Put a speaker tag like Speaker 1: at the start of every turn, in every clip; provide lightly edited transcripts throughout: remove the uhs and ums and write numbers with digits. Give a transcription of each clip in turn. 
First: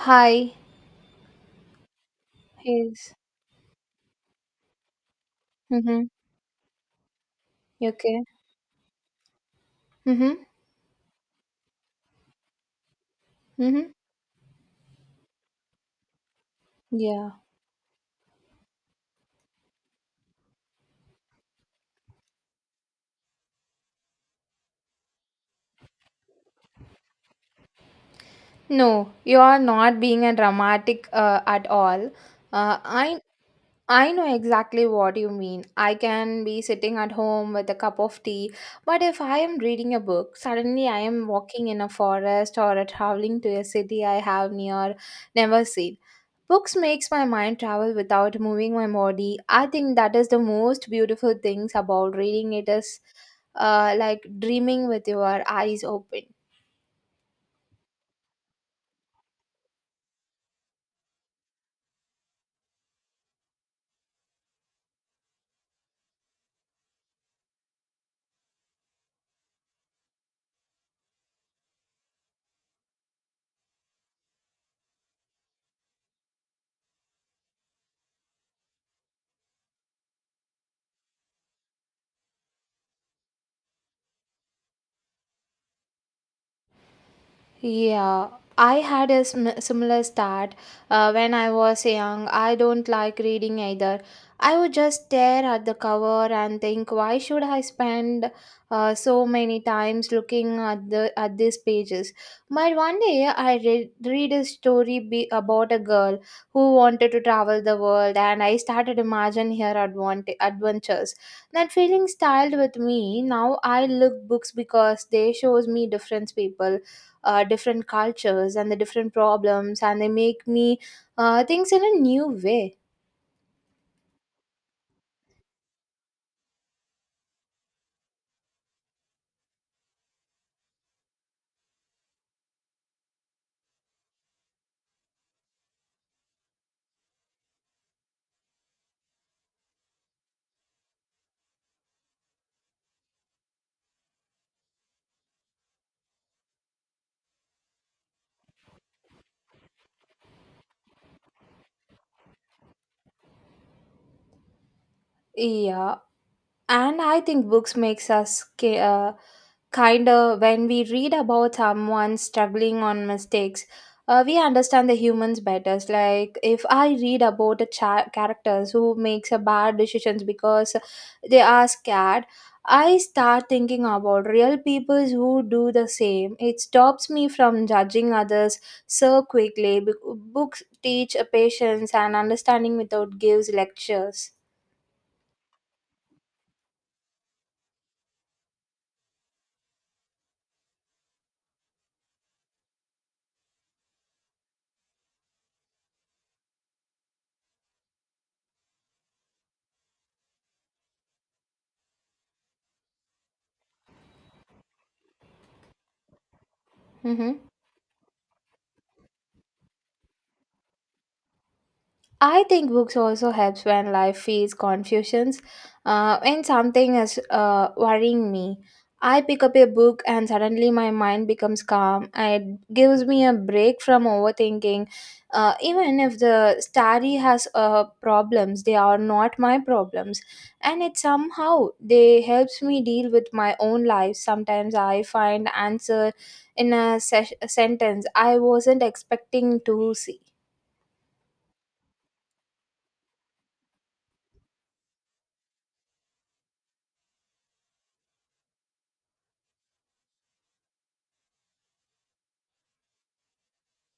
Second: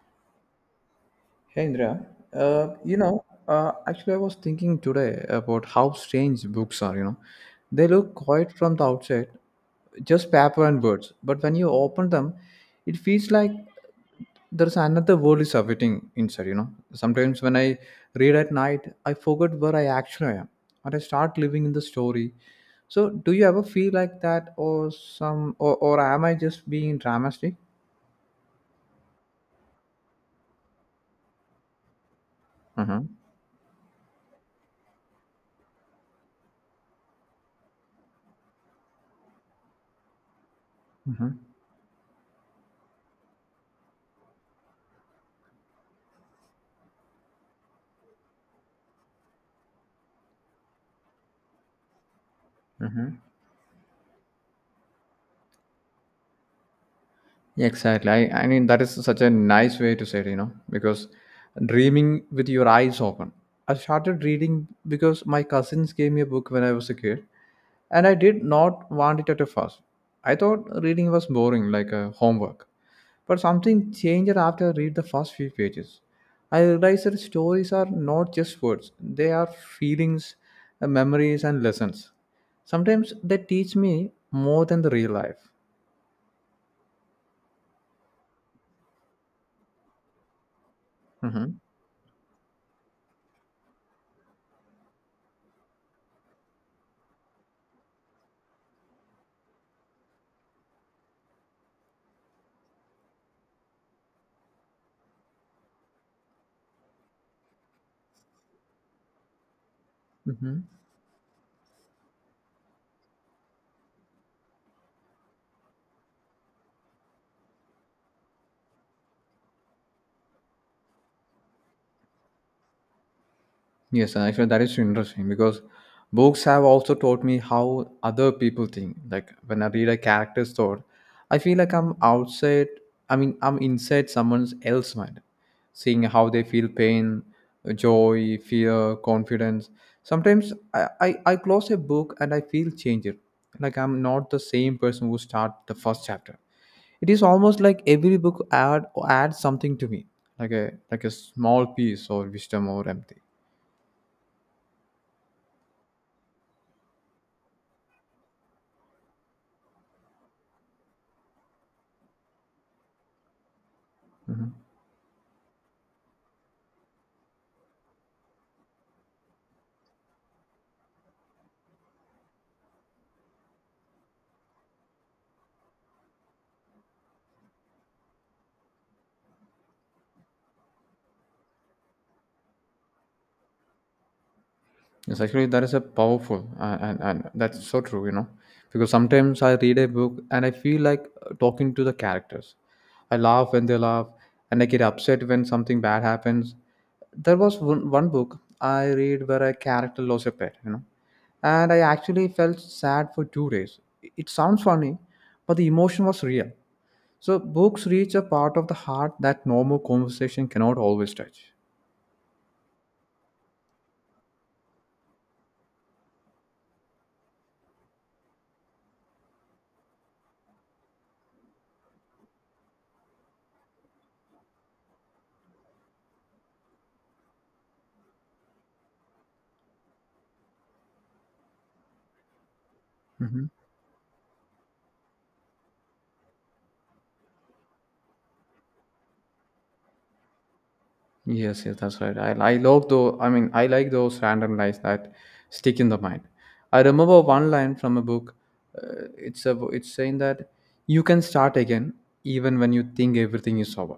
Speaker 1: Hi,
Speaker 2: Hey Indra,
Speaker 1: is
Speaker 2: actually, I was thinking today about how
Speaker 1: mm-hmm.
Speaker 2: strange books are. They look
Speaker 1: Okay.
Speaker 2: quiet from the outside, just
Speaker 1: Mm-hmm.
Speaker 2: paper and words. But when you open them, it feels like
Speaker 1: Mm-hmm.
Speaker 2: there's another world is awaiting inside. You know,
Speaker 1: Yeah.
Speaker 2: sometimes when I read at night, I forget where I actually am, and I start living in the story. So, do you ever feel like that, or am I just being dramatic?
Speaker 1: No, you are not being a dramatic at all. Uh,
Speaker 2: Mm-hmm.
Speaker 1: I I know exactly what you mean. I can be sitting at home with a cup of tea, but if I am reading a book, suddenly I am
Speaker 2: Mm-hmm.
Speaker 1: walking in a forest or traveling to a city I have near never seen. Books makes my mind travel without moving my body. I think that is the most beautiful things about reading it is
Speaker 2: Mm-hmm.
Speaker 1: like dreaming with your eyes open.
Speaker 2: Yeah, exactly. I mean, that is such a nice way to say it, because dreaming with your eyes open. I started reading because my cousins gave me a book when I was a kid, and I did not want it at first. I thought reading was boring, like a homework. But something changed after I read the first few pages. I realized that stories are not just words, they are feelings, memories, and lessons. Sometimes they teach me more than the real life.
Speaker 1: Yeah, I had a similar start when
Speaker 2: Mm-hmm.
Speaker 1: I was young. I don't like reading either. I would just stare at the cover and think, why should I spend so many times looking at the at these pages? But one day I read a story about a girl who wanted to travel the world, and I started imagining her
Speaker 2: Mm-hmm.
Speaker 1: adventures. That feeling styled with me. Now I look books because they shows me different people, different cultures and the different problems, and they make me things in a new way.
Speaker 2: Yes, and actually, that is so interesting because books have also taught me how other people think. Like when I read a character's thought, I feel like I'm outside. I mean, I'm inside someone else's mind, seeing how they feel pain, joy, fear, confidence. Sometimes I close a book and I feel changed. Like I'm not the same person who start the first chapter. It is almost like every book adds something to me, like a small piece or wisdom or empathy.
Speaker 1: Yeah, and I think books makes us kind of when we read about someone struggling on mistakes, we understand the humans better. It's like if I read about a characters who makes a bad decisions because they are scared, I start thinking about real people who do the same. It stops me from judging others so quickly. Books teach a patience and understanding without gives lectures.
Speaker 2: Yes, actually, that is a powerful, and that's so true, because sometimes I read a book and I feel like talking to the characters. I laugh when they laugh, and I get upset when something bad happens. There was one book I read where a character lost a pet, and I actually felt sad for 2 days. It sounds funny, but the emotion was real. So
Speaker 1: Mm-hmm.
Speaker 2: books reach a part of the heart that normal conversation cannot always touch.
Speaker 1: I think books also helps when life feels confusions. When something is worrying me, I pick up a book and suddenly my mind becomes calm. It gives me a break from overthinking. Even if the story has problems, they are not my problems, and it somehow they helps me deal with
Speaker 2: Mm-hmm.
Speaker 1: my own life. Sometimes I find answer in a sentence I wasn't expecting to see.
Speaker 2: Yes, yes, that's right. I love though. I mean, I like those random lines that stick in the mind. I remember one line from a book. It's saying that you can start again even when you think everything is over.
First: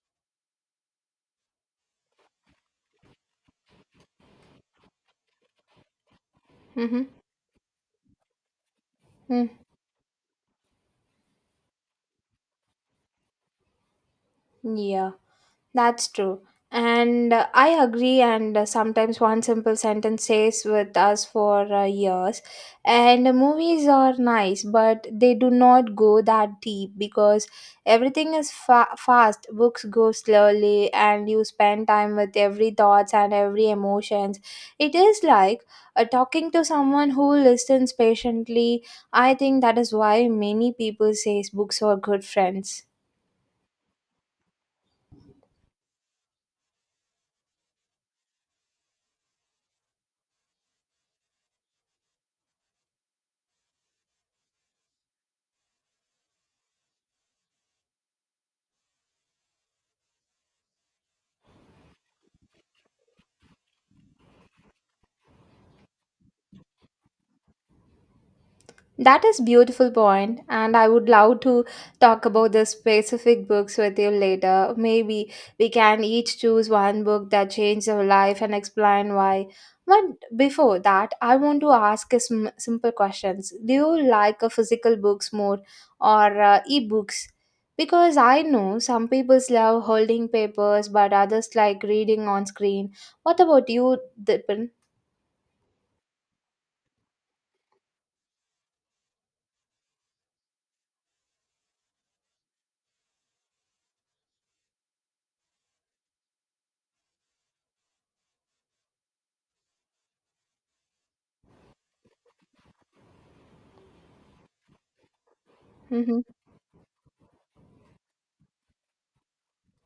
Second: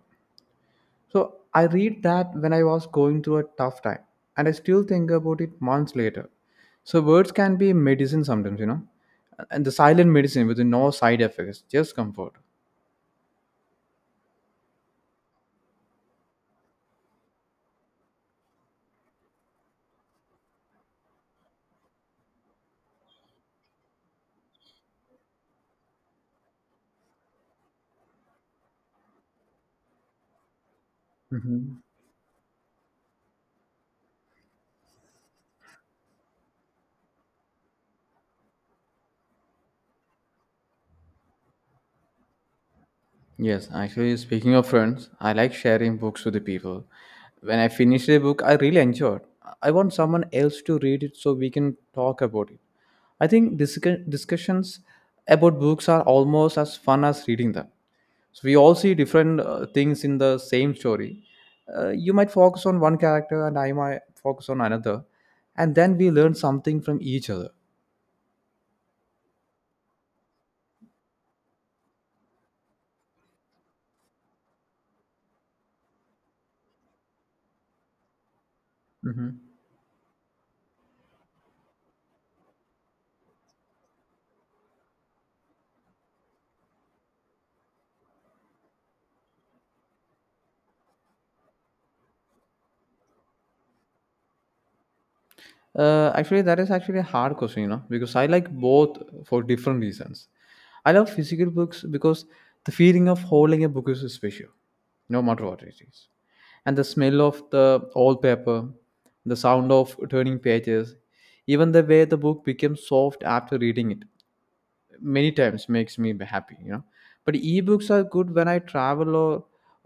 Speaker 2: So I read that when I was going through a tough time, and I still think about it months later. So
Speaker 1: Mm-hmm.
Speaker 2: words can be medicine sometimes,
Speaker 1: Mm,
Speaker 2: and the silent medicine with no side effects, just comfort.
Speaker 1: yeah. That's true. And I agree. And sometimes one simple sentence stays with us for years. And movies are nice, but they do not go that deep because everything is fast. Books go slowly, and you
Speaker 2: Mhm.
Speaker 1: spend time with every thoughts and every emotions. It is like talking to someone who listens patiently. I think that is why many people says books are good friends.
Speaker 2: Yes, actually, speaking of friends, I like sharing books with the people. When I finished a book, I really enjoyed. I want someone else to read it so we can talk about it. I think discussions about books are almost as fun as reading them. So we all see different things in the same story. You might focus on one character, and I might focus on another, and then we learn something from each other.
Speaker 1: That is beautiful point, and I would love to talk about the specific books with you later. Maybe we can each choose one book that changed our life and explain why. But before that, I want to ask a simple questions. Do you like physical books more or e-books? Because I know some people love holding papers, but others like reading on screen. What about you, Dipen?
Speaker 2: Actually, that is actually a hard question, because I like both for different reasons. I love physical books because the feeling of holding a book is special, no matter what it is. And the smell of the old paper, the sound of turning pages, even the way the book becomes soft after reading it many times makes me
Speaker 1: Mm-hmm.
Speaker 2: happy, but ebooks are good when I travel, or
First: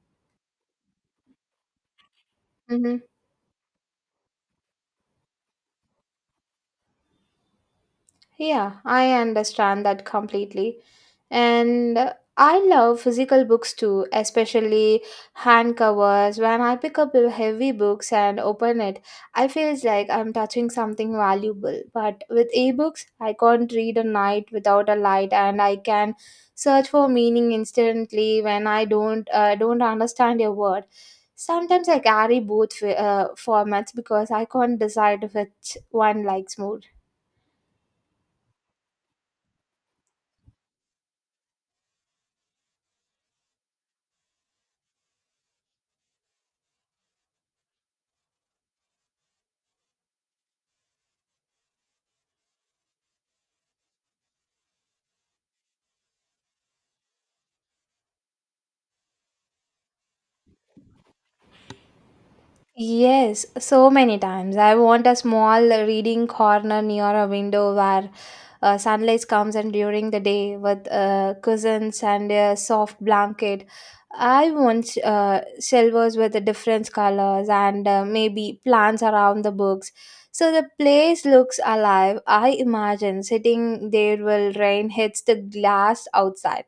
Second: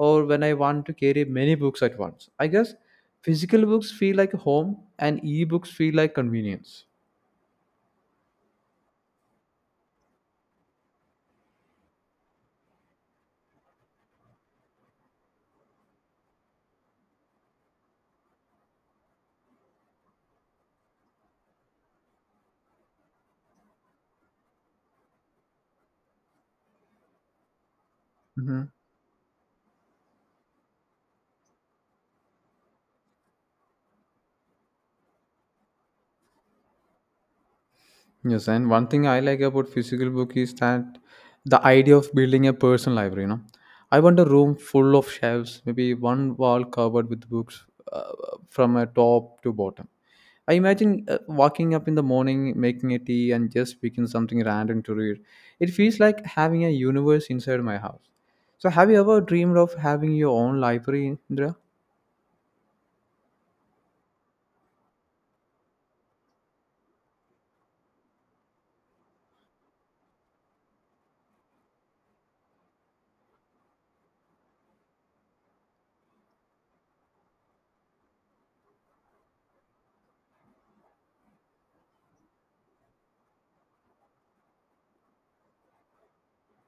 Speaker 2: or when I want to carry many books at once. I guess physical books feel like home and ebooks feel like convenience.
Speaker 1: Yeah, I understand that completely. And I love physical books too, especially hand covers. When I pick up a heavy books and open it, I feels like I'm touching something valuable. But with ebooks, I can't read a night without a light and I can search for meaning instantly when I don't understand a word. Sometimes I carry both formats because I can't decide which one likes more.
Speaker 2: Yes, and one thing I like about physical book is that the idea of building a personal library. You know, I want a room full of shelves, maybe one wall covered with books, uh, from a top to bottom. I imagine walking up in the morning, making a tea, and just picking something random to read. It feels like having a universe inside my house. So, have you ever dreamed of having your own library, Indra?
Speaker 1: Yes, so many times. I want a small reading corner near a window where sunlight comes in during the day with cushions and a soft blanket. I want shelves with the different colors and maybe plants around the books. So the place looks alive. I imagine sitting there while rain hits the glass outside.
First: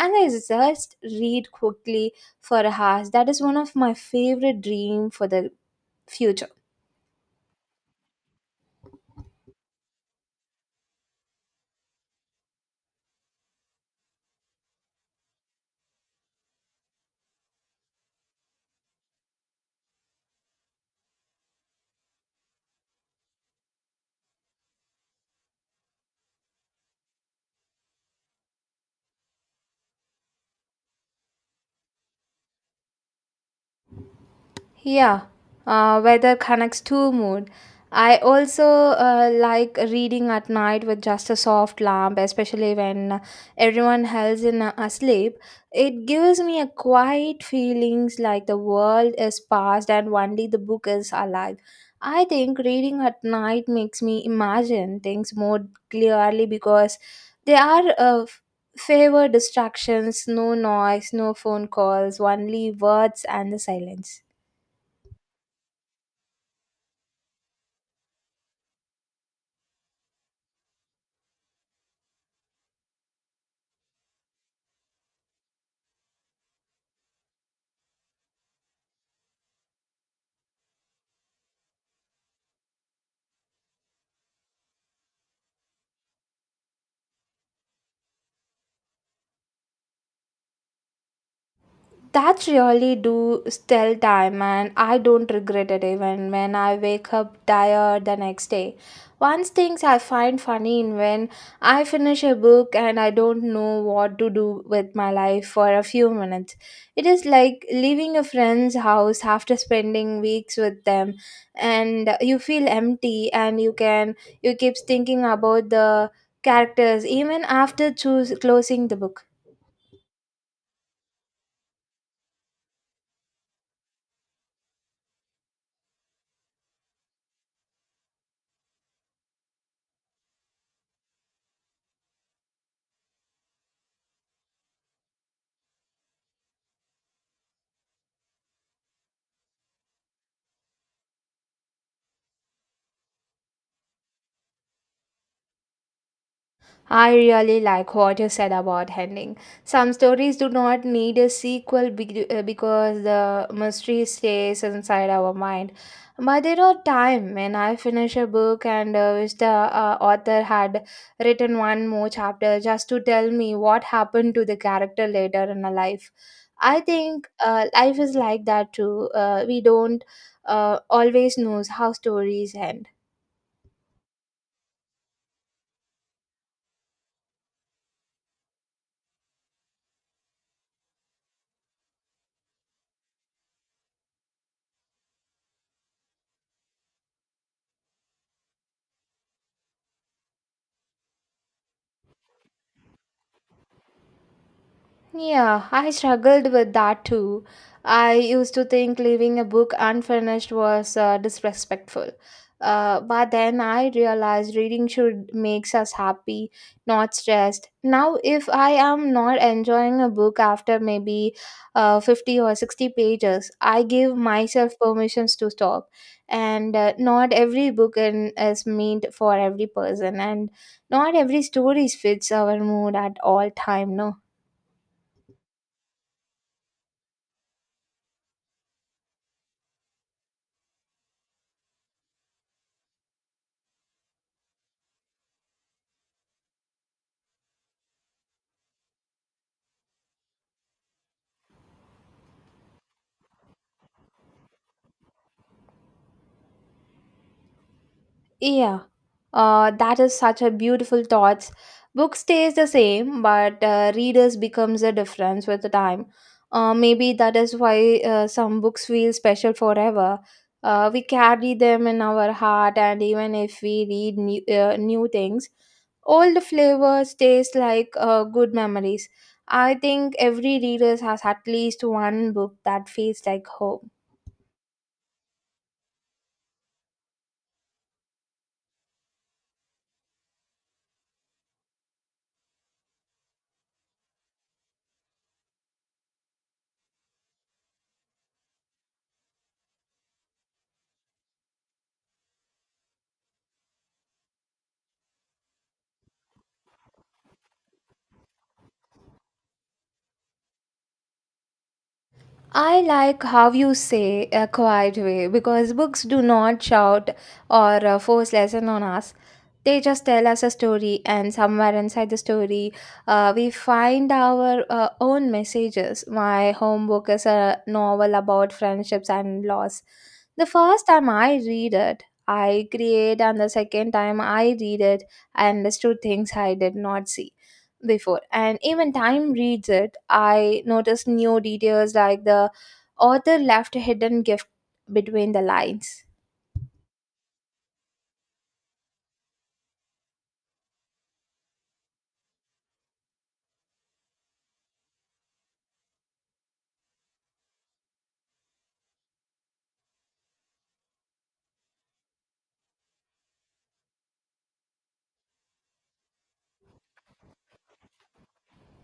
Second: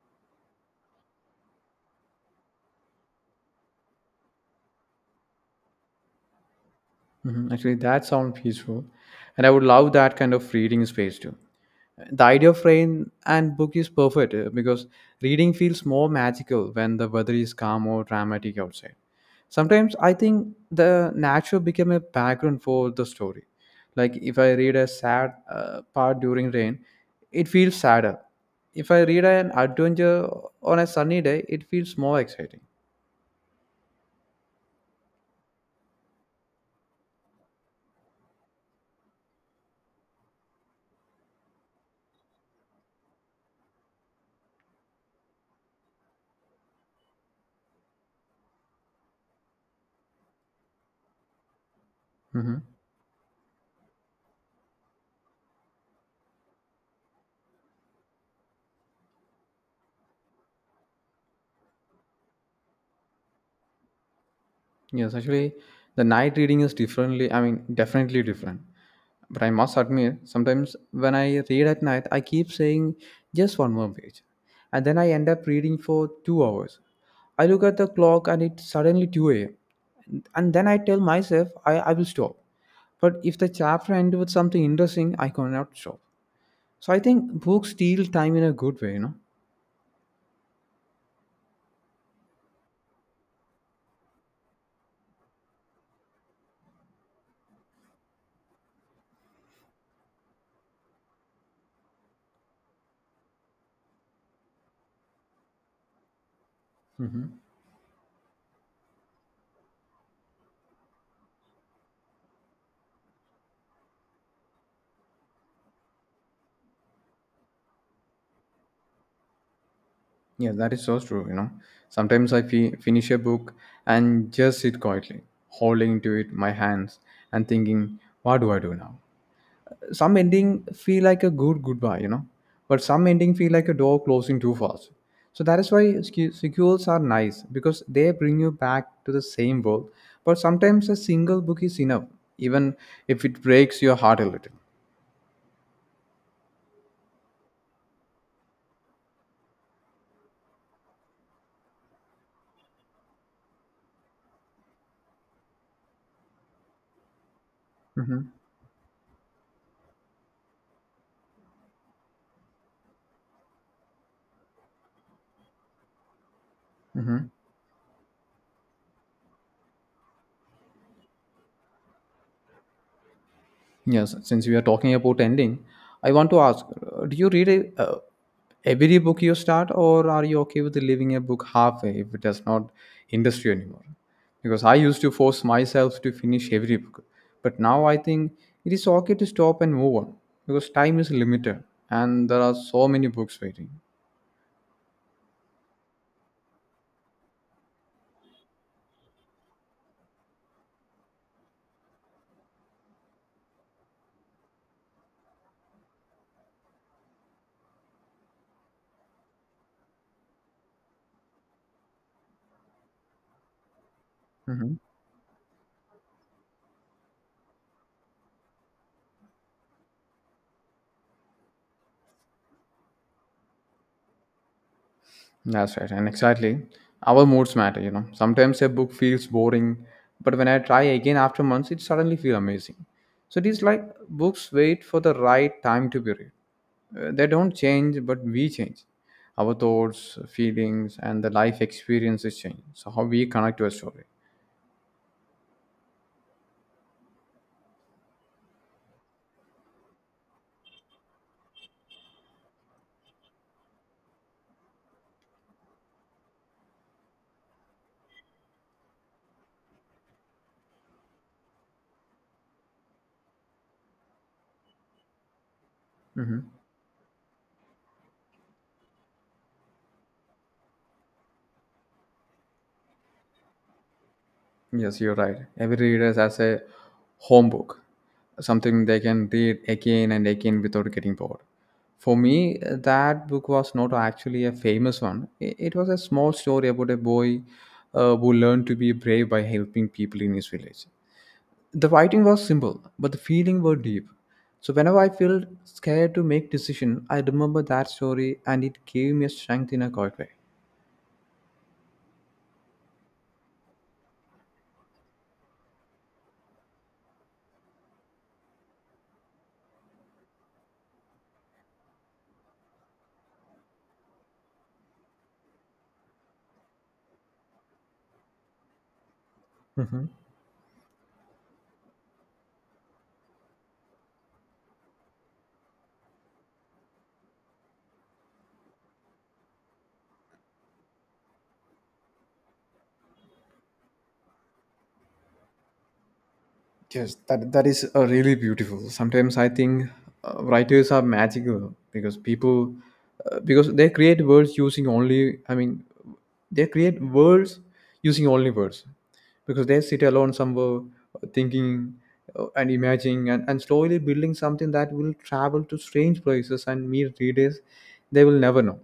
Speaker 1: And I just read quickly for a house. That is one of my favorite dream for the future.
Speaker 2: Mhm. Actually, that sounds peaceful, and I would love that kind of reading space too. The idea of rain and book is perfect, because reading feels more magical when the weather is calm or dramatic outside. Sometimes I think the nature became a background for the story. Like if I read a sad part during rain, it feels sadder. If I read an adventure on a sunny day, it feels more exciting.
Speaker 1: Yeah, weather connects to mood. I also like reading at night with just a soft lamp, especially when everyone else is asleep. It gives me a quiet feelings like the world is past and only the book is alive. I think
Speaker 2: Mm-hmm.
Speaker 1: reading at night makes me imagine things more clearly because they are favor distractions, no noise, no phone calls, only words and the silence.
Speaker 2: Yes, actually, the night reading is differently, I mean, definitely different. But I must admit, sometimes when I read at night, I keep saying just one more page. And then I end up reading for 2 hours. I look at the clock and it's suddenly 2 a.m. And then I tell myself I will stop. But if the chapter ends with something interesting, I cannot stop. So I think books steal time in a good way.
Speaker 1: That really do still time and I don't regret it even when I wake up tired the next day. Once things I find funny in when I finish a book and I don't know what to do with my life for a few minutes. It is like leaving a friend's house after spending weeks with them and you feel empty and you can you keeps thinking about the characters even after choose closing the book.
Speaker 2: Yeah, that is so true. Sometimes I finish a book and just sit quietly, holding to it my hands and thinking, what do I do now? Some ending feel like a good goodbye, but some ending feel like a door closing too fast. So that is why sequels are nice because they bring you back to the same world. But sometimes a single book is enough, even if it breaks your heart a little.
Speaker 1: I really like what you said about ending. Some stories do not need a sequel because the mystery stays inside our mind. But there are times when I finish a
Speaker 2: Mm-hmm.
Speaker 1: book and wish the author had written one more chapter just to tell me what happened to the character later in her life. I
Speaker 2: Mm-hmm.
Speaker 1: think life is like that too. We don't always knows how stories end.
Speaker 2: Yes, since we are talking about ending, I want to ask, do you read every book you start, or are you okay with leaving a book halfway if it does not interest you anymore? Because I used to force myself to finish every book, but now I think it is okay to stop and move on because time is limited and there are so many books waiting.
Speaker 1: Yeah, I struggled with that too. I used to think leaving a book unfinished was disrespectful. But then I realized reading should makes us happy, not stressed. Now, if I am not enjoying a book after maybe 50 or 60 pages, I give myself
Speaker 2: Mhm.
Speaker 1: permissions to stop. And not every book in, is meant for every person, and not every story fits our mood at all time. No.
Speaker 2: That's right, and exactly. Our moods matter, you know. Sometimes a book feels boring, but when I try again after months, it suddenly feels amazing. So it is like books wait for the right time to be read. They don't change, but we change. Our thoughts, feelings, and the life experiences change. So how we connect to a story.
Speaker 1: Yeah, that is such a beautiful thought. Book stays the same, but readers becomes a difference with the time. Maybe that is why some books feel special forever. We carry them in our heart, and even if we read new things, old
Speaker 2: Mhm.
Speaker 1: flavors taste like good memories. I think every reader has at least one book that feels like home.
Speaker 2: Yes, you're right. Every reader has a home book, something they can read again and again without getting bored. For me, that book was not actually a famous one. It was a small story about a boy who learned to be brave by helping people in his village. The writing was simple, but the feeling were deep. So whenever I felt scared to make decision, I remember that story and it gave me strength in a quiet way.
Speaker 1: I like how you say a quiet way because books do not shout or force lesson on us. They just tell us a story, and somewhere inside the story, we find our own messages. My home book is a novel about friendships and loss. The first time I read it, I create, and the second time I read it, I understood things I did not see before. And even time reads it, I noticed new details like the author left a hidden gift between the lines.
Speaker 2: Yes, that is really beautiful. Sometimes I think writers are magical because they create words using only words, because they sit alone somewhere thinking and imagining and slowly building something that will travel to strange places and meet readers they will never know.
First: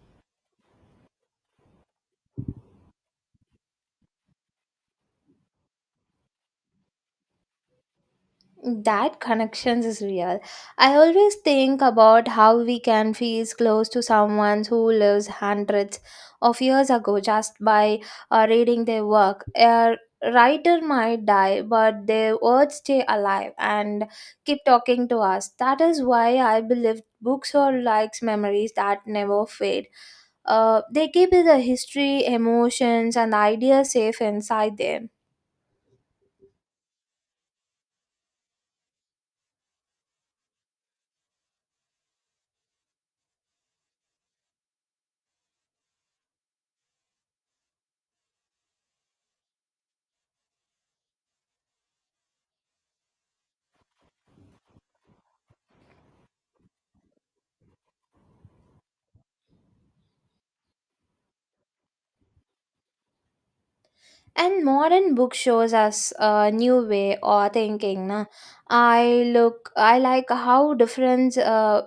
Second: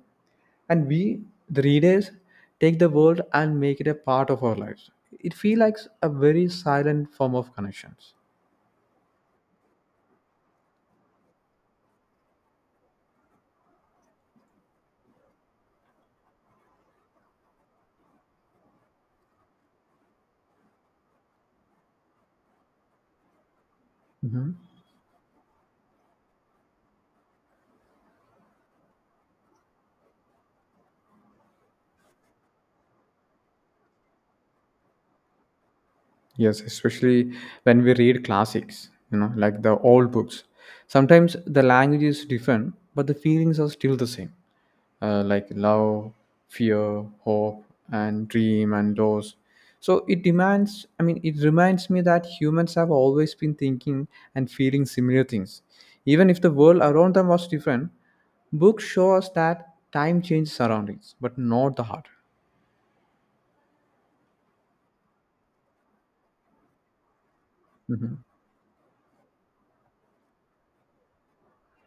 Speaker 2: And we, the readers, take the world and make it a part of our lives. It feels like a very silent form of connections.
Speaker 1: That connections is real. I always think about how we can feel close to someone who lives hundreds of years ago just by reading their work. A writer might die, but their words stay alive and keep talking to us. That is why I believe books are like memories that never fade. They keep the history, emotions, and ideas safe inside them.
Speaker 2: Yes, especially when we read classics, you know, like the old books. Sometimes the language is different, but the feelings are still the same, like love, fear, hope, and dream and loss. So it demands, I mean, it reminds me that humans have always been thinking and feeling similar things. Even if the world around them was different, books show us that time changes surroundings, but not the heart.
Speaker 1: And modern book shows us a new way or thinking.
Speaker 2: Mhm.
Speaker 1: Na. I look, I like how different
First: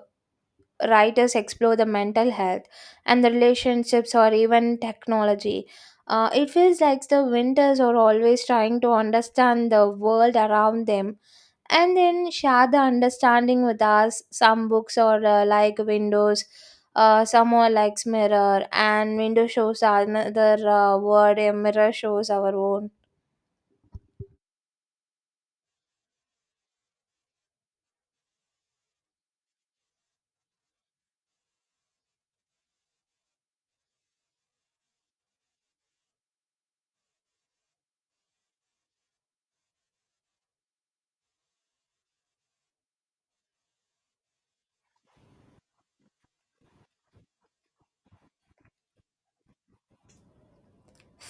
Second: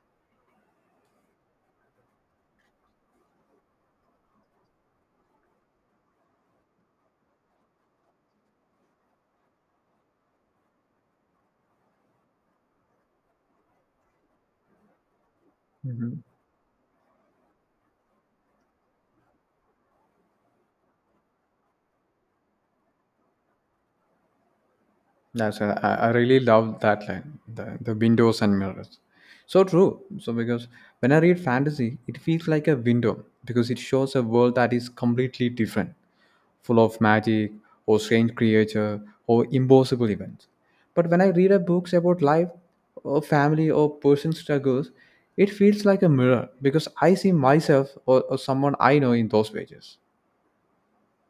Speaker 1: writers explore the mental health and the relationships or even technology. It feels like the winters are always trying to understand the world around them and then share the understanding with us. Some books are like
Speaker 2: Mhm.
Speaker 1: windows, some are like mirror, and window shows another word, a mirror shows our own.
Speaker 2: That's a- I really love that line, the windows and mirrors. So true. So because when I read fantasy, it feels like a window because it shows a world that is completely different, full of magic or strange creature or impossible events. But when I read a books about life or family or person struggles, it feels like a mirror because I see myself or someone I know in those pages.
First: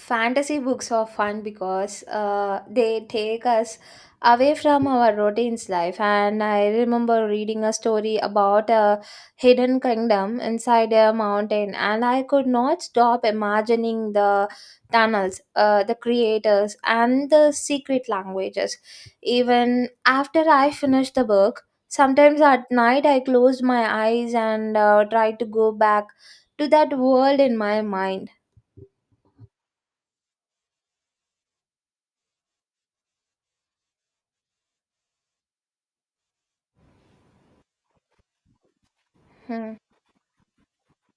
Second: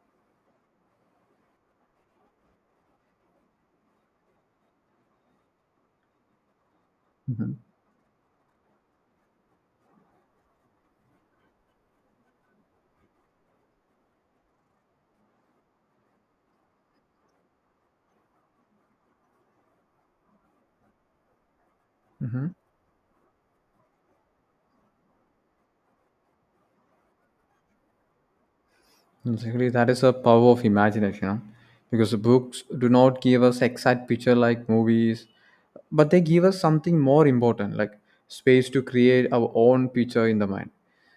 Speaker 1: Fantasy books are fun because they take us away from our routine's life. And I remember reading
Speaker 2: Mhm.
Speaker 1: a story about a hidden kingdom inside a mountain, and I could not stop imagining the tunnels, the creators, and the secret languages. Even after I finished the book, sometimes
Speaker 2: Mhm.
Speaker 1: at night I closed my eyes and tried to go back to that world in my mind.
Speaker 2: Exactly, that is a power of imagination, huh? Because the books do not give us exact picture like movies, but they give us something more important, like space to create our
Speaker 1: Hmm.
Speaker 2: own picture in the mind.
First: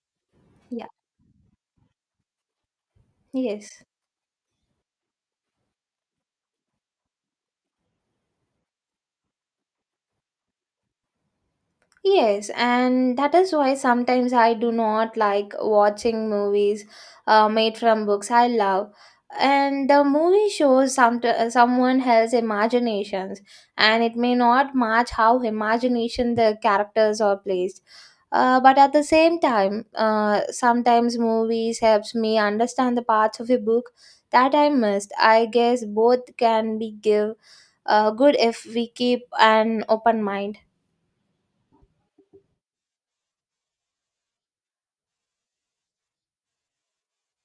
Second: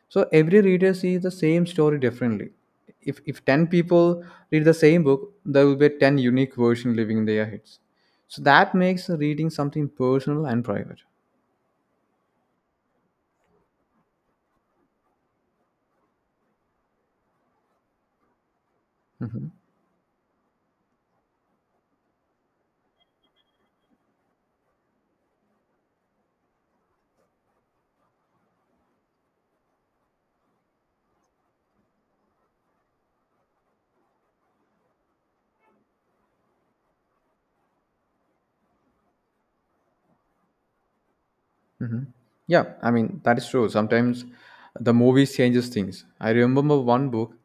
Speaker 2: So every reader sees the same story differently. If 10
Speaker 1: Yes.
Speaker 2: people read the same book, there will be 10 unique versions living in their heads. So that makes reading something personal and private.
Speaker 1: Yes, and that is why sometimes I do not like watching movies made from books I love. And the movie shows some someone else's imaginations, and it may not match how imagination the characters are placed. But at the same time, sometimes movies helps me understand the parts of a book that I missed. I guess both can be give good if we keep an open mind.
Speaker 2: Hmm. Yeah, I mean that is true. Sometimes the movies changes things. I remember one book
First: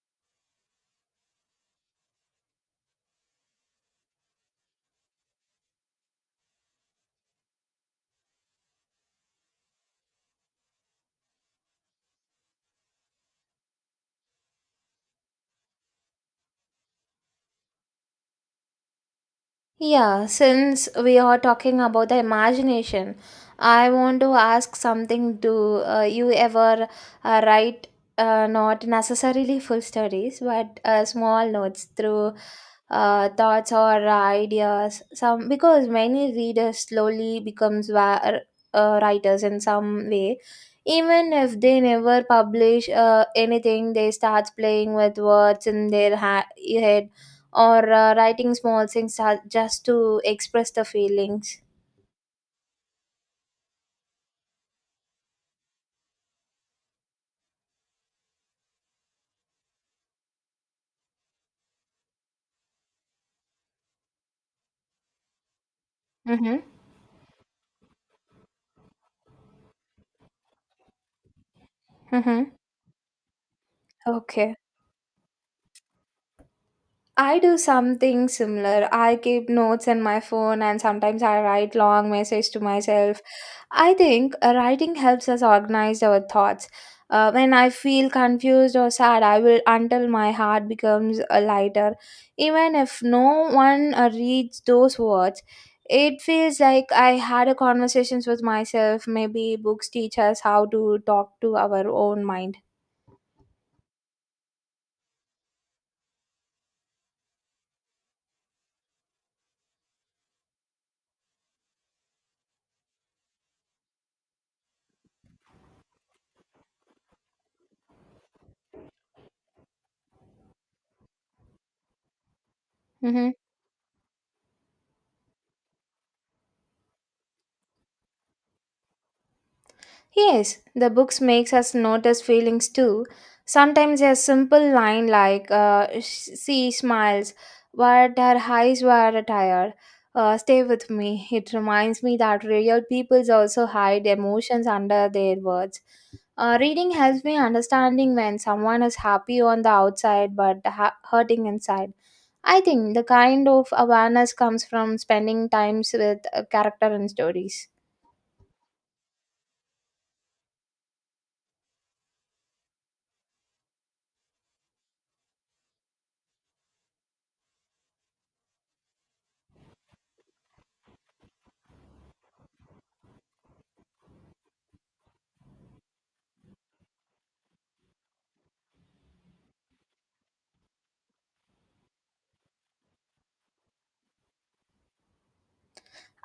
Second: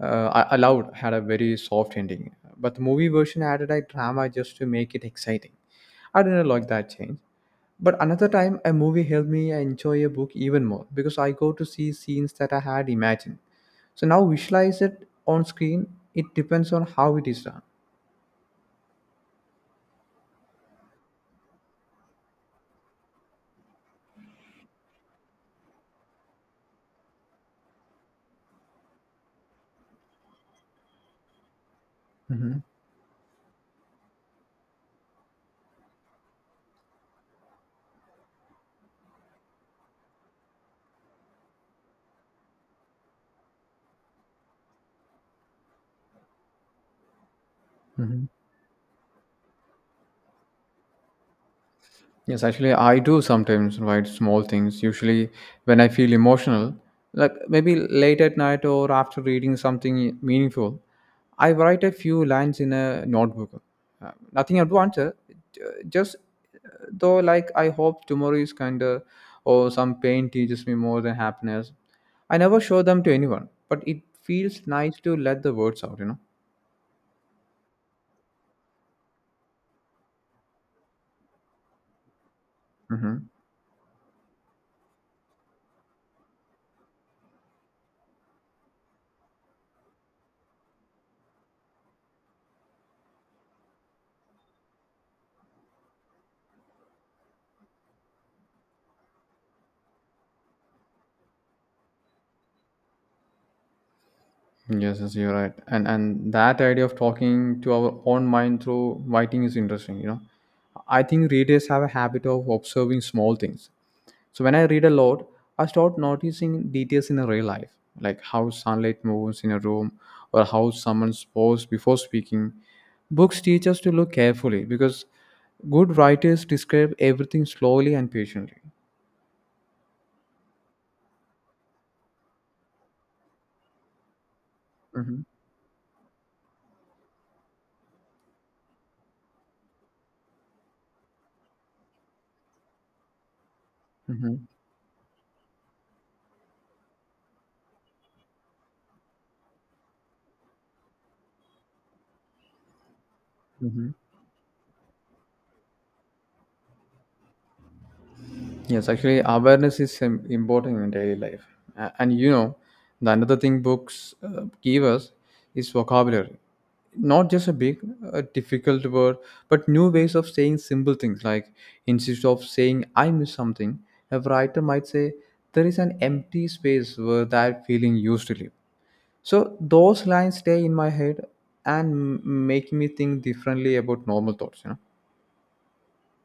Speaker 2: I allowed had a very soft ending, but the movie version added a drama just to make it exciting. I didn't like that change. But another time, a movie helped me enjoy a book even more because I go to see scenes that I had imagined. So now visualize it on screen. It depends on how it is done.
Speaker 1: Yeah, since we are talking about the imagination, I want to ask something. Do you ever write not necessarily full stories, but small notes through
Speaker 2: Mhm.
Speaker 1: thoughts or ideas? Some because many readers slowly becomes writers in some way. Even if they never publish anything, they start playing with words in their head or
Speaker 2: Mhm.
Speaker 1: writing small things just to express the feelings.
Speaker 2: Yes, actually, I do sometimes write small things, usually when I feel emotional, like maybe late at night or after reading something meaningful. I write a few lines in a notebook. Nothing advanced, just
Speaker 1: Mm-hmm.
Speaker 2: though, like I hope tomorrow is kinder or some pain teaches me more than happiness. I
Speaker 1: Mm-hmm.
Speaker 2: never show them to anyone, but it
Speaker 1: Okay.
Speaker 2: feels nice to let the words out.
Speaker 1: I do something similar. I keep notes in my phone and sometimes I write long messages to myself.
Speaker 2: Mm-hmm.
Speaker 1: I think writing helps us organize our thoughts. When I feel confused or sad, I will until my heart becomes lighter. Even if no one reads those words, it feels like I had a conversations with myself. Maybe books teach us how to talk to our own mind.
Speaker 2: Yes, yes, you're right. And that idea of talking to our own mind through writing is interesting. I think readers have a habit of observing small things. So when I read a lot, I start noticing details in a real life, like how sunlight moves in a room or how someone's pose before speaking.
Speaker 1: Mhm.
Speaker 2: Books teach us to look carefully because good writers describe everything slowly and patiently.
Speaker 1: Yes, the books makes us notice feelings too. Sometimes a simple line
Speaker 2: Mm-hmm.
Speaker 1: like "She smiles, but her eyes were tired." Stay with me. It reminds me that real people also hide emotions under their words. Reading helps me understanding when someone is happy on the outside but hurting inside. I think the kind of
Speaker 2: Mm-hmm.
Speaker 1: awareness comes from spending times with character and stories.
Speaker 2: Yes, actually, awareness is important in daily life. And you know, the another thing books give us is vocabulary. Not just a big, a difficult word, but new ways of saying simple things. Like instead of saying "I miss something," a writer might say "There is an empty space where that feeling used to live." So those lines stay in my head and make me think differently about normal thoughts. You know.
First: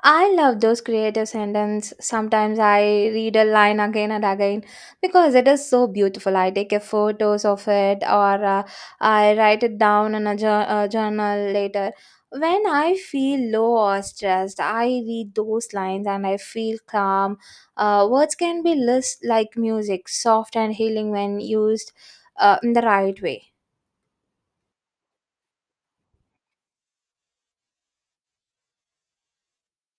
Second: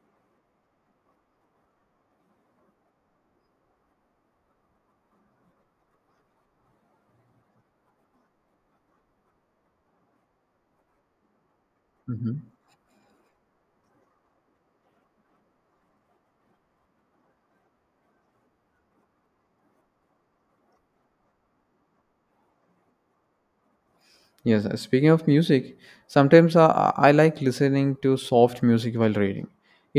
Speaker 1: I love those creative sentences. Sometimes I read a line again and again because it is so beautiful. I take a photos of it or I write it down in a, a journal later.
Speaker 2: Hmm.
Speaker 1: When I feel low or stressed, I read those lines and I feel calm. Words can be less like music, soft and healing when used in the right way.
Speaker 2: Yes, speaking of music, sometimes I like listening to soft music while reading.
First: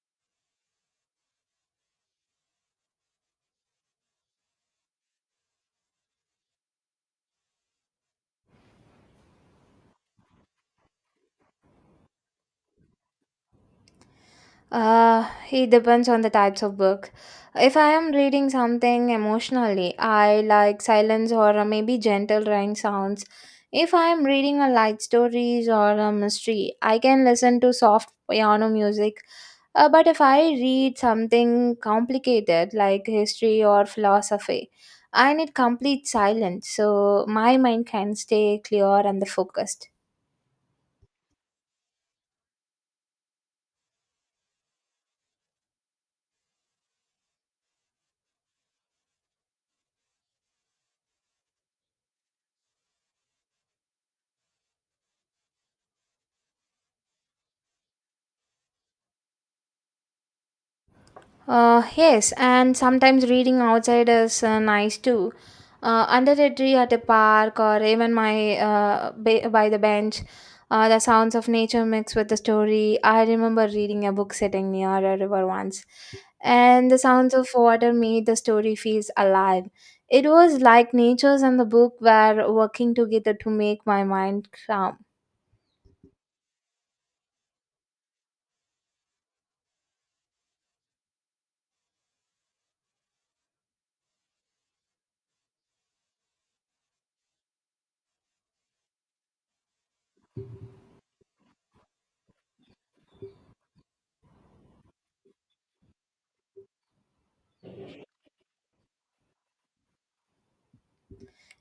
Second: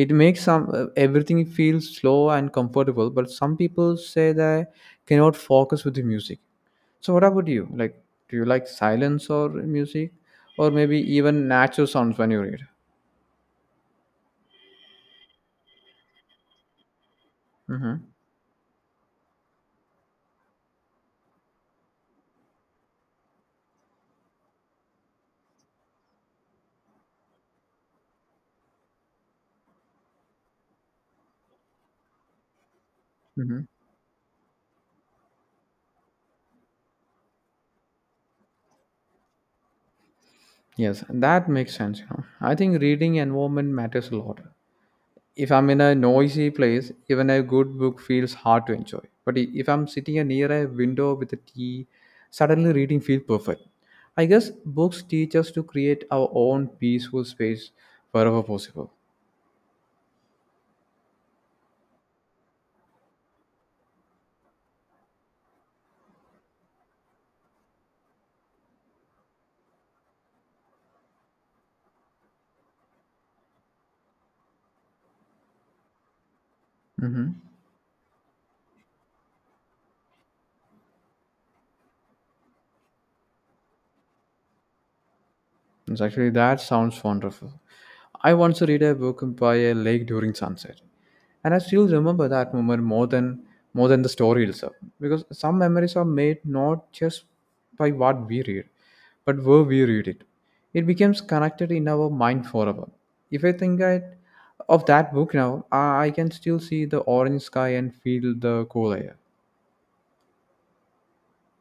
Speaker 2: It makes some everything feel slow and comfortable, but some people say they cannot focus with the music. So what about you? Like, do you like silence or music, or maybe even natural sounds when you read?
Speaker 1: It depends on the types of book. If I
Speaker 2: Mm-hmm.
Speaker 1: am reading something emotionally, I like silence or maybe gentle rain sounds. If I am reading a light stories or a mystery, I can listen to soft piano music. But if I read something complicated like
Speaker 2: Mm-hmm.
Speaker 1: history or philosophy, I need complete silence so my mind can stay clear and the focused.
Speaker 2: Yes, that makes sense. You know, I think reading environment matters a lot. If I'm in a noisy place, even a good book feels hard to enjoy. But if I'm sitting near a window with a tea, suddenly reading feels perfect. I guess books teach us to create our own peaceful space wherever possible.
Speaker 1: Yes, and sometimes reading outside is nice too. Under a tree at a park or even my by the bench, the sounds of nature mixed with the story. I remember reading a book sitting near a river once, and the
Speaker 2: Hmm.
Speaker 1: sounds of water made the story feels alive. It was like nature's and the book were working together to make my mind calm.
Speaker 2: It's actually that sounds wonderful. I once read a book by a lake during sunset, and I still remember that moment more than the story itself. Because some memories are made not just by what we read, but where we read it. It becomes connected in our mind forever. If I think I, Of that book now, I can still see the orange sky and feel the cool air.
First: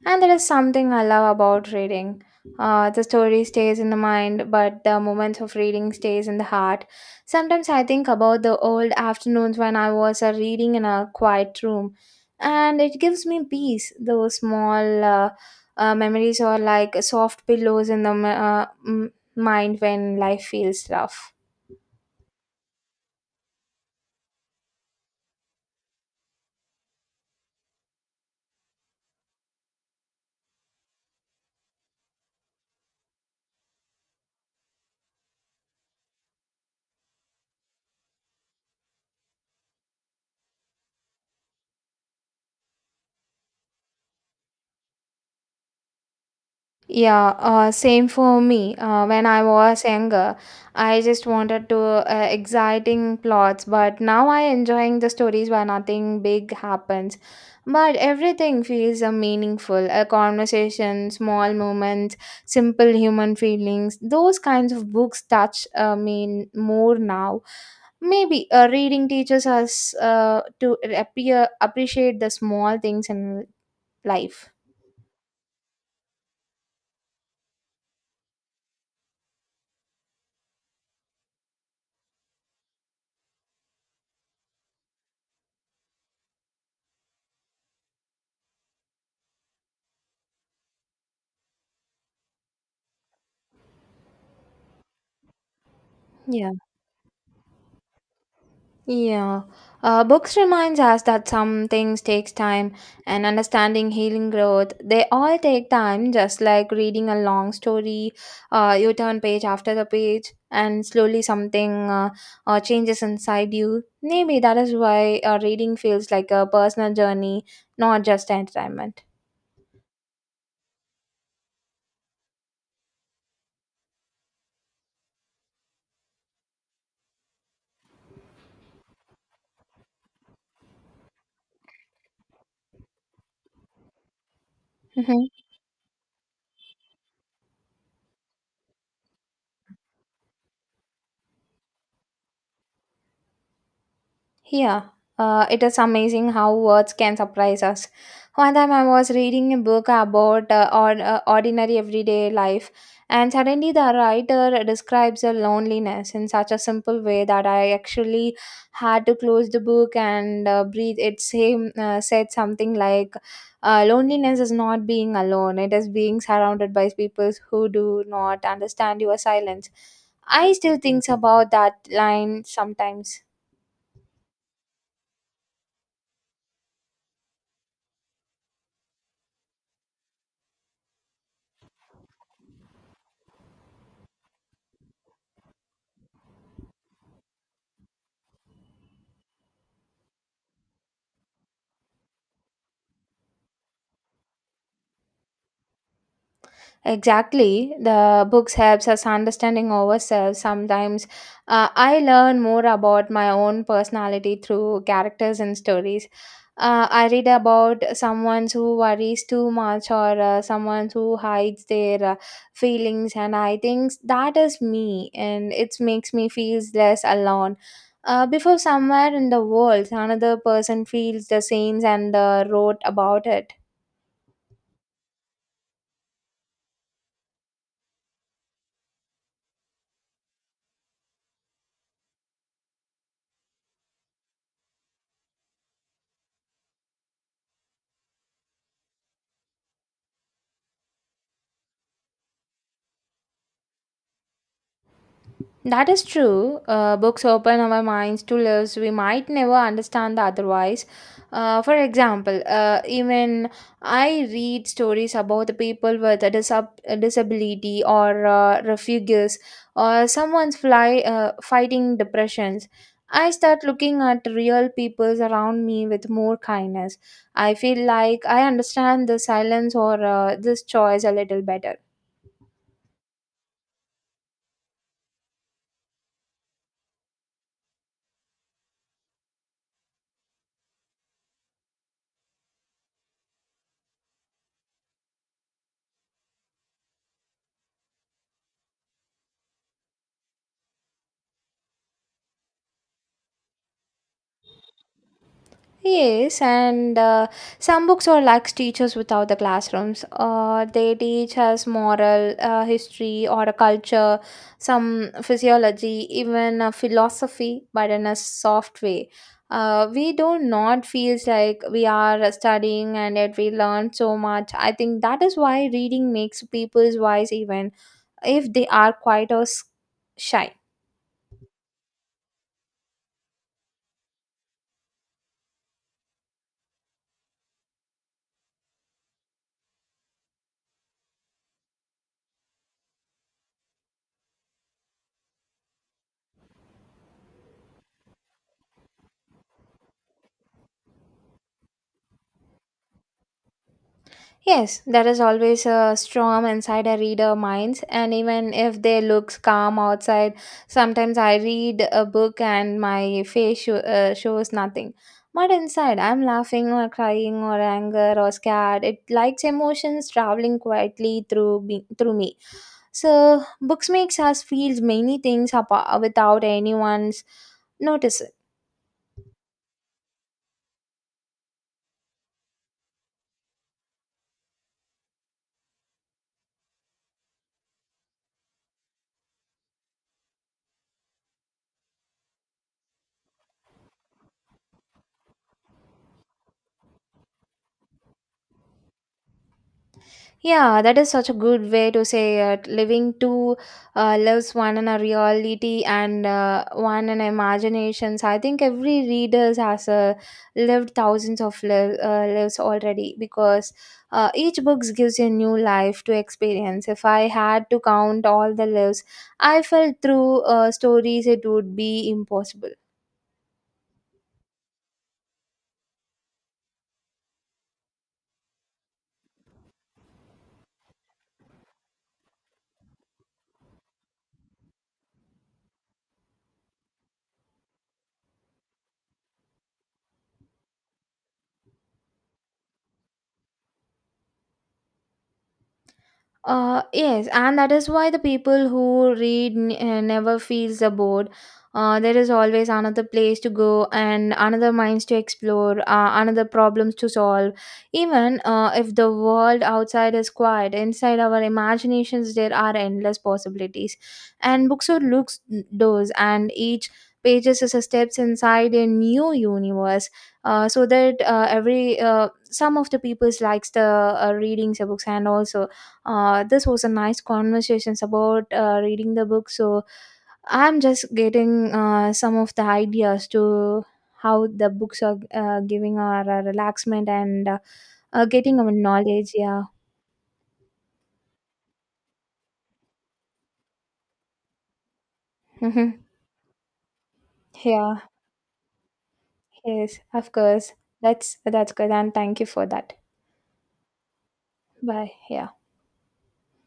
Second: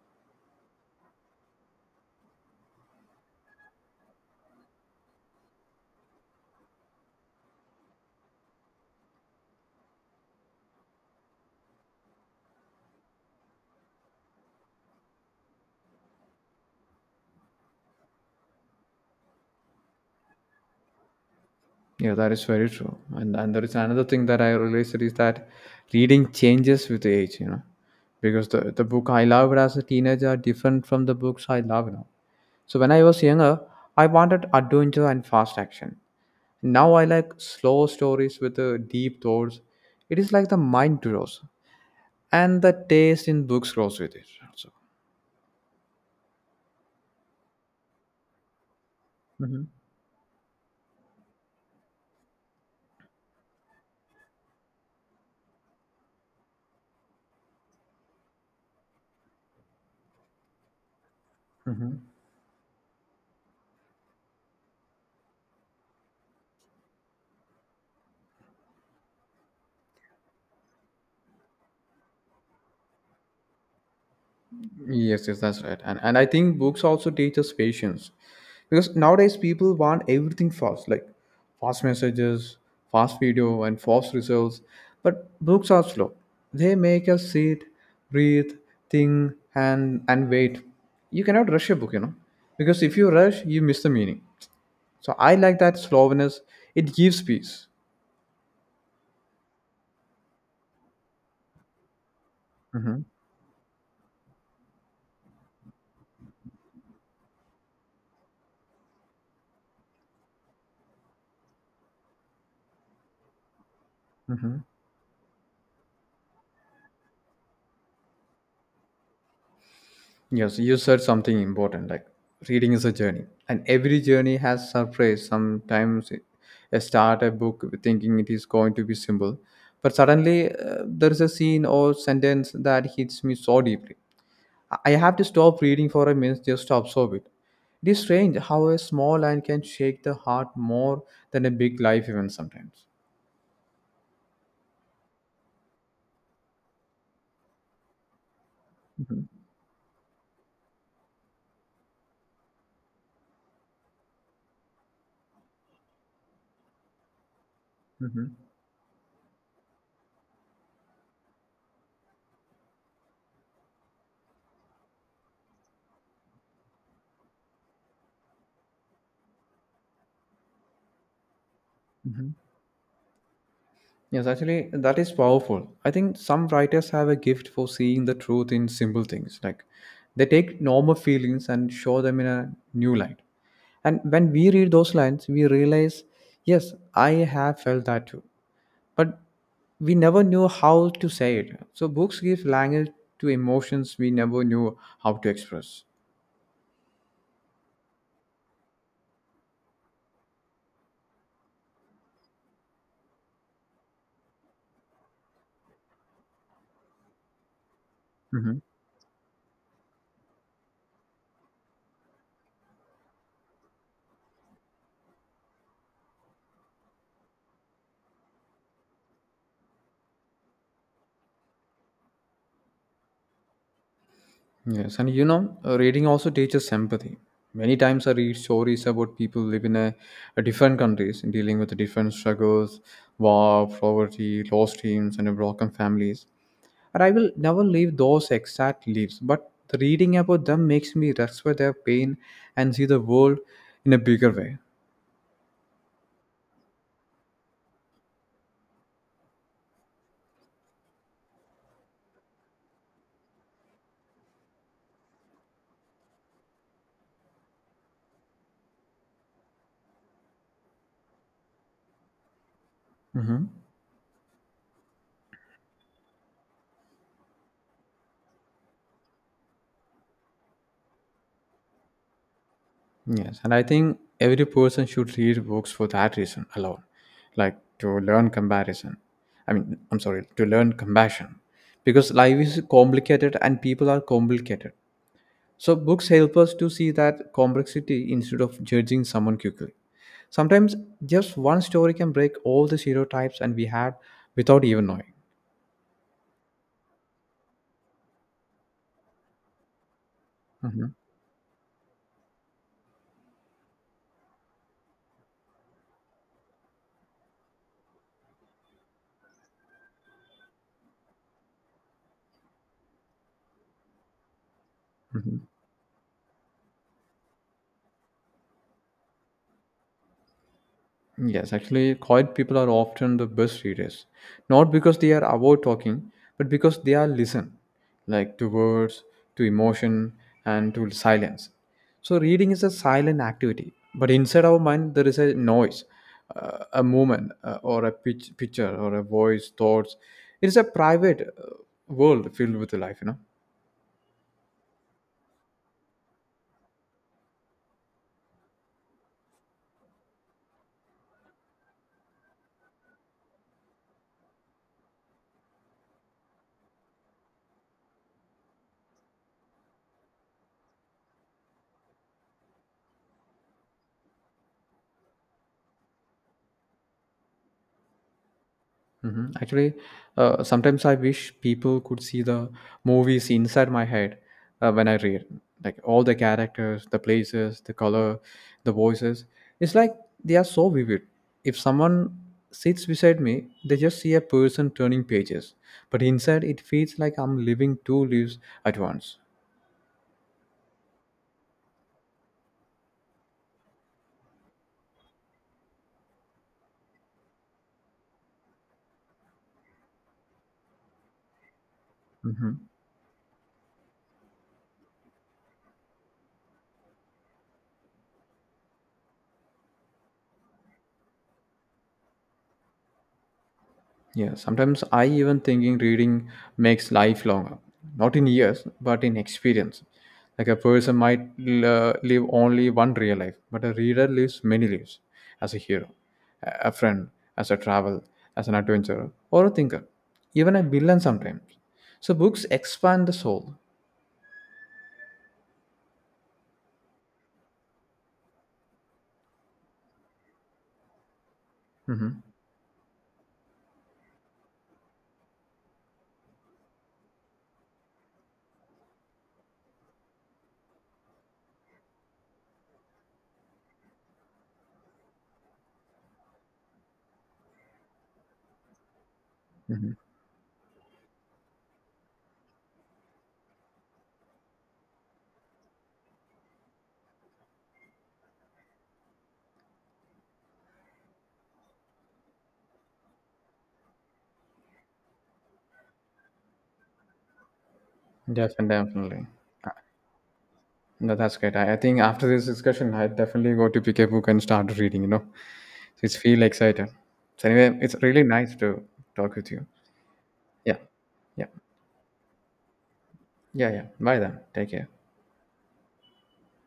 Speaker 1: And there is something I love about reading. The story stays in the mind, but the moments of reading stays in the heart. Sometimes I think about the old afternoons when I was reading in a quiet room, and it gives me peace. Those small memories are like soft pillows in the mind when life feels rough.
Speaker 2: Yeah, that is very true. And there is another thing that I realized is that reading changes with age, you know, because the book I loved as a teenager are different from the books I love now. So when I was younger, I wanted adventure and fast action. Now I like slow stories with deep thoughts. It is like the mind grows and the taste in books grows with it also.
Speaker 1: Yeah, same for me. When I was younger, I just wanted to exciting plots, but now I enjoying the stories where nothing big happens, but everything feels meaningful. A conversation, small moments, simple human feelings. Those kinds of books touch me more now. Maybe reading teaches us to appear appreciate the small things in life.
Speaker 2: Yes, yes, that's right. And I think books also teach us patience. Because nowadays people want everything fast, like fast messages, fast video, and fast results. But books are slow. They make us sit, breathe, think, and wait. You cannot rush a book, you know. Because if you rush, you miss the meaning. So I like that slowness.
Speaker 1: Yeah.
Speaker 2: It gives peace.
Speaker 1: Yeah, books reminds us that some things takes time
Speaker 2: Mm-hmm.
Speaker 1: and understanding healing growth. They all take time, just like reading a long story. You turn page after the page, and slowly something changes inside you. Maybe that is why reading feels like a personal journey, not just entertainment.
Speaker 2: Yes, you said something important like reading is a journey, and every journey has surprise. Sometimes I start a book thinking it is going to be simple, but suddenly there is a scene or sentence that hits me so deeply. I have to stop reading for a minute just to absorb it. It is strange how a small line can shake the heart more than a big life event sometimes.
Speaker 1: Yeah, it is amazing how words can surprise us. One time I was
Speaker 2: Mhm,
Speaker 1: reading a book about ordinary everyday life, and suddenly the writer describes a loneliness in such a simple way that I
Speaker 2: mhm.
Speaker 1: actually had to close the book and breathe. It same, said something like, loneliness is not being alone, it is being surrounded by people who do not understand your silence. I still think about that line sometimes.
Speaker 2: Yes, actually, that is powerful. I think some writers have a gift for seeing the truth in simple things. Like they take normal feelings and show them in a new light. And when we read those lines, we realize, yes, I have felt that too. But we never knew how to say it. So books give language to emotions we never knew how to express.
Speaker 1: Exactly. The books helps us understanding ourselves. Sometimes I learn more about my own personality through characters and stories. I read about someone
Speaker 2: Mm-hmm.
Speaker 1: who worries too much or someone who hides their feelings, and I think that is me, and it makes me feel less alone. Before somewhere in the world, another person feels the same and wrote about it.
Speaker 2: Yes, and you know, reading also teaches empathy. Many times I read stories about people living in a different countries, dealing with different struggles, war, poverty, lost dreams, and broken families. And I will never live those exact lives, but the reading about them makes me respect their pain and see the world in a bigger way.
Speaker 1: That is true. Books open our minds to lives we might never understand otherwise. For example, even I read stories about the people with a, a disability or refugees or someone's fly fighting depressions. I
Speaker 2: Mhm.
Speaker 1: start looking at real peoples around me with more kindness. I feel like I understand the silence or this choice a little better.
Speaker 2: Yes, and I think every person should read books for that reason alone, like to learn comparison. I mean, I'm sorry, to learn compassion, because life is complicated and people are complicated. So books help us to see that complexity instead of judging someone quickly. Sometimes just one story can break all the stereotypes and we had without even knowing.
Speaker 1: Yes, and some books are like teachers without the classrooms.
Speaker 2: Mhm,
Speaker 1: They teach us moral, history, or a culture, some physiology, even a philosophy, but in a soft way. We do not feel like we are studying and yet we learn so much. I think that is
Speaker 2: mhm.
Speaker 1: why reading makes people wise, even if they are quite or shy.
Speaker 2: Yes, actually, quiet people are often the best readers, not because they are avoid talking, but because they are listen, like to words, to emotion, and to silence. So reading is a silent activity, but inside our mind there is a noise, a movement, or a picture, or a voice, thoughts. It is a private world filled with life, you know.
Speaker 1: Yes, there is always a storm inside a reader minds and even if they looks calm outside, sometimes I read a book and my face shows nothing. But inside, I'm laughing or crying or anger or scared. It likes emotions traveling quietly through me. So books makes us feel many things without anyone's notice.
Speaker 2: Mhm. Actually, sometimes I wish people could see the movies inside my head when I read. Like all the characters, the places, the color, the voices. It's like they are so vivid. If someone sits beside me, they just see a person turning pages. But inside, it feels like I'm living two lives at once.
Speaker 1: Yeah, that is such a good way to say it. Living two lives, one in a reality and one in imaginations. I think every reader has lived thousands of lives
Speaker 2: Mhm.
Speaker 1: already because each book gives you a new life to experience. If I had to count all the lives I felt through stories, it would be impossible.
Speaker 2: Yeah, sometimes I even thinking reading makes life longer, not in years, but in experience. Like a person might live only one real life, but a reader lives many lives as a hero, a friend, as a travel, as an adventurer, or a thinker, even a villain sometimes. So books expand the soul.
Speaker 1: Yes, and that is why the people who read never feels bored.
Speaker 2: Hmm.
Speaker 1: There is always another place to go and another minds to explore, another problems to solve. Even if the world outside is quiet, inside our imaginations there are endless possibilities. And books are looks doors, and each pages is a steps inside a new
Speaker 2: Hmm.
Speaker 1: universe. So that every some of the people's likes the readings of books and also this was a nice conversations about reading the book. So I'm just getting some of the ideas to how the books are giving our relaxment and getting
Speaker 2: Definitely,
Speaker 1: our
Speaker 2: definitely.
Speaker 1: knowledge. Yeah.
Speaker 2: Uh, No, that's great. I think after this discussion, I definitely go to pick a book and start reading, you know.
Speaker 1: Hmm.
Speaker 2: It's feel excited. So anyway, it's
Speaker 1: Yeah.
Speaker 2: really nice to talk with you.
Speaker 1: Yes. Of course.
Speaker 2: Yeah,
Speaker 1: That's
Speaker 2: yeah,
Speaker 1: that's good. And thank you for that.
Speaker 2: yeah, yeah. Bye then. Take care.
Speaker 1: Bye. Yeah.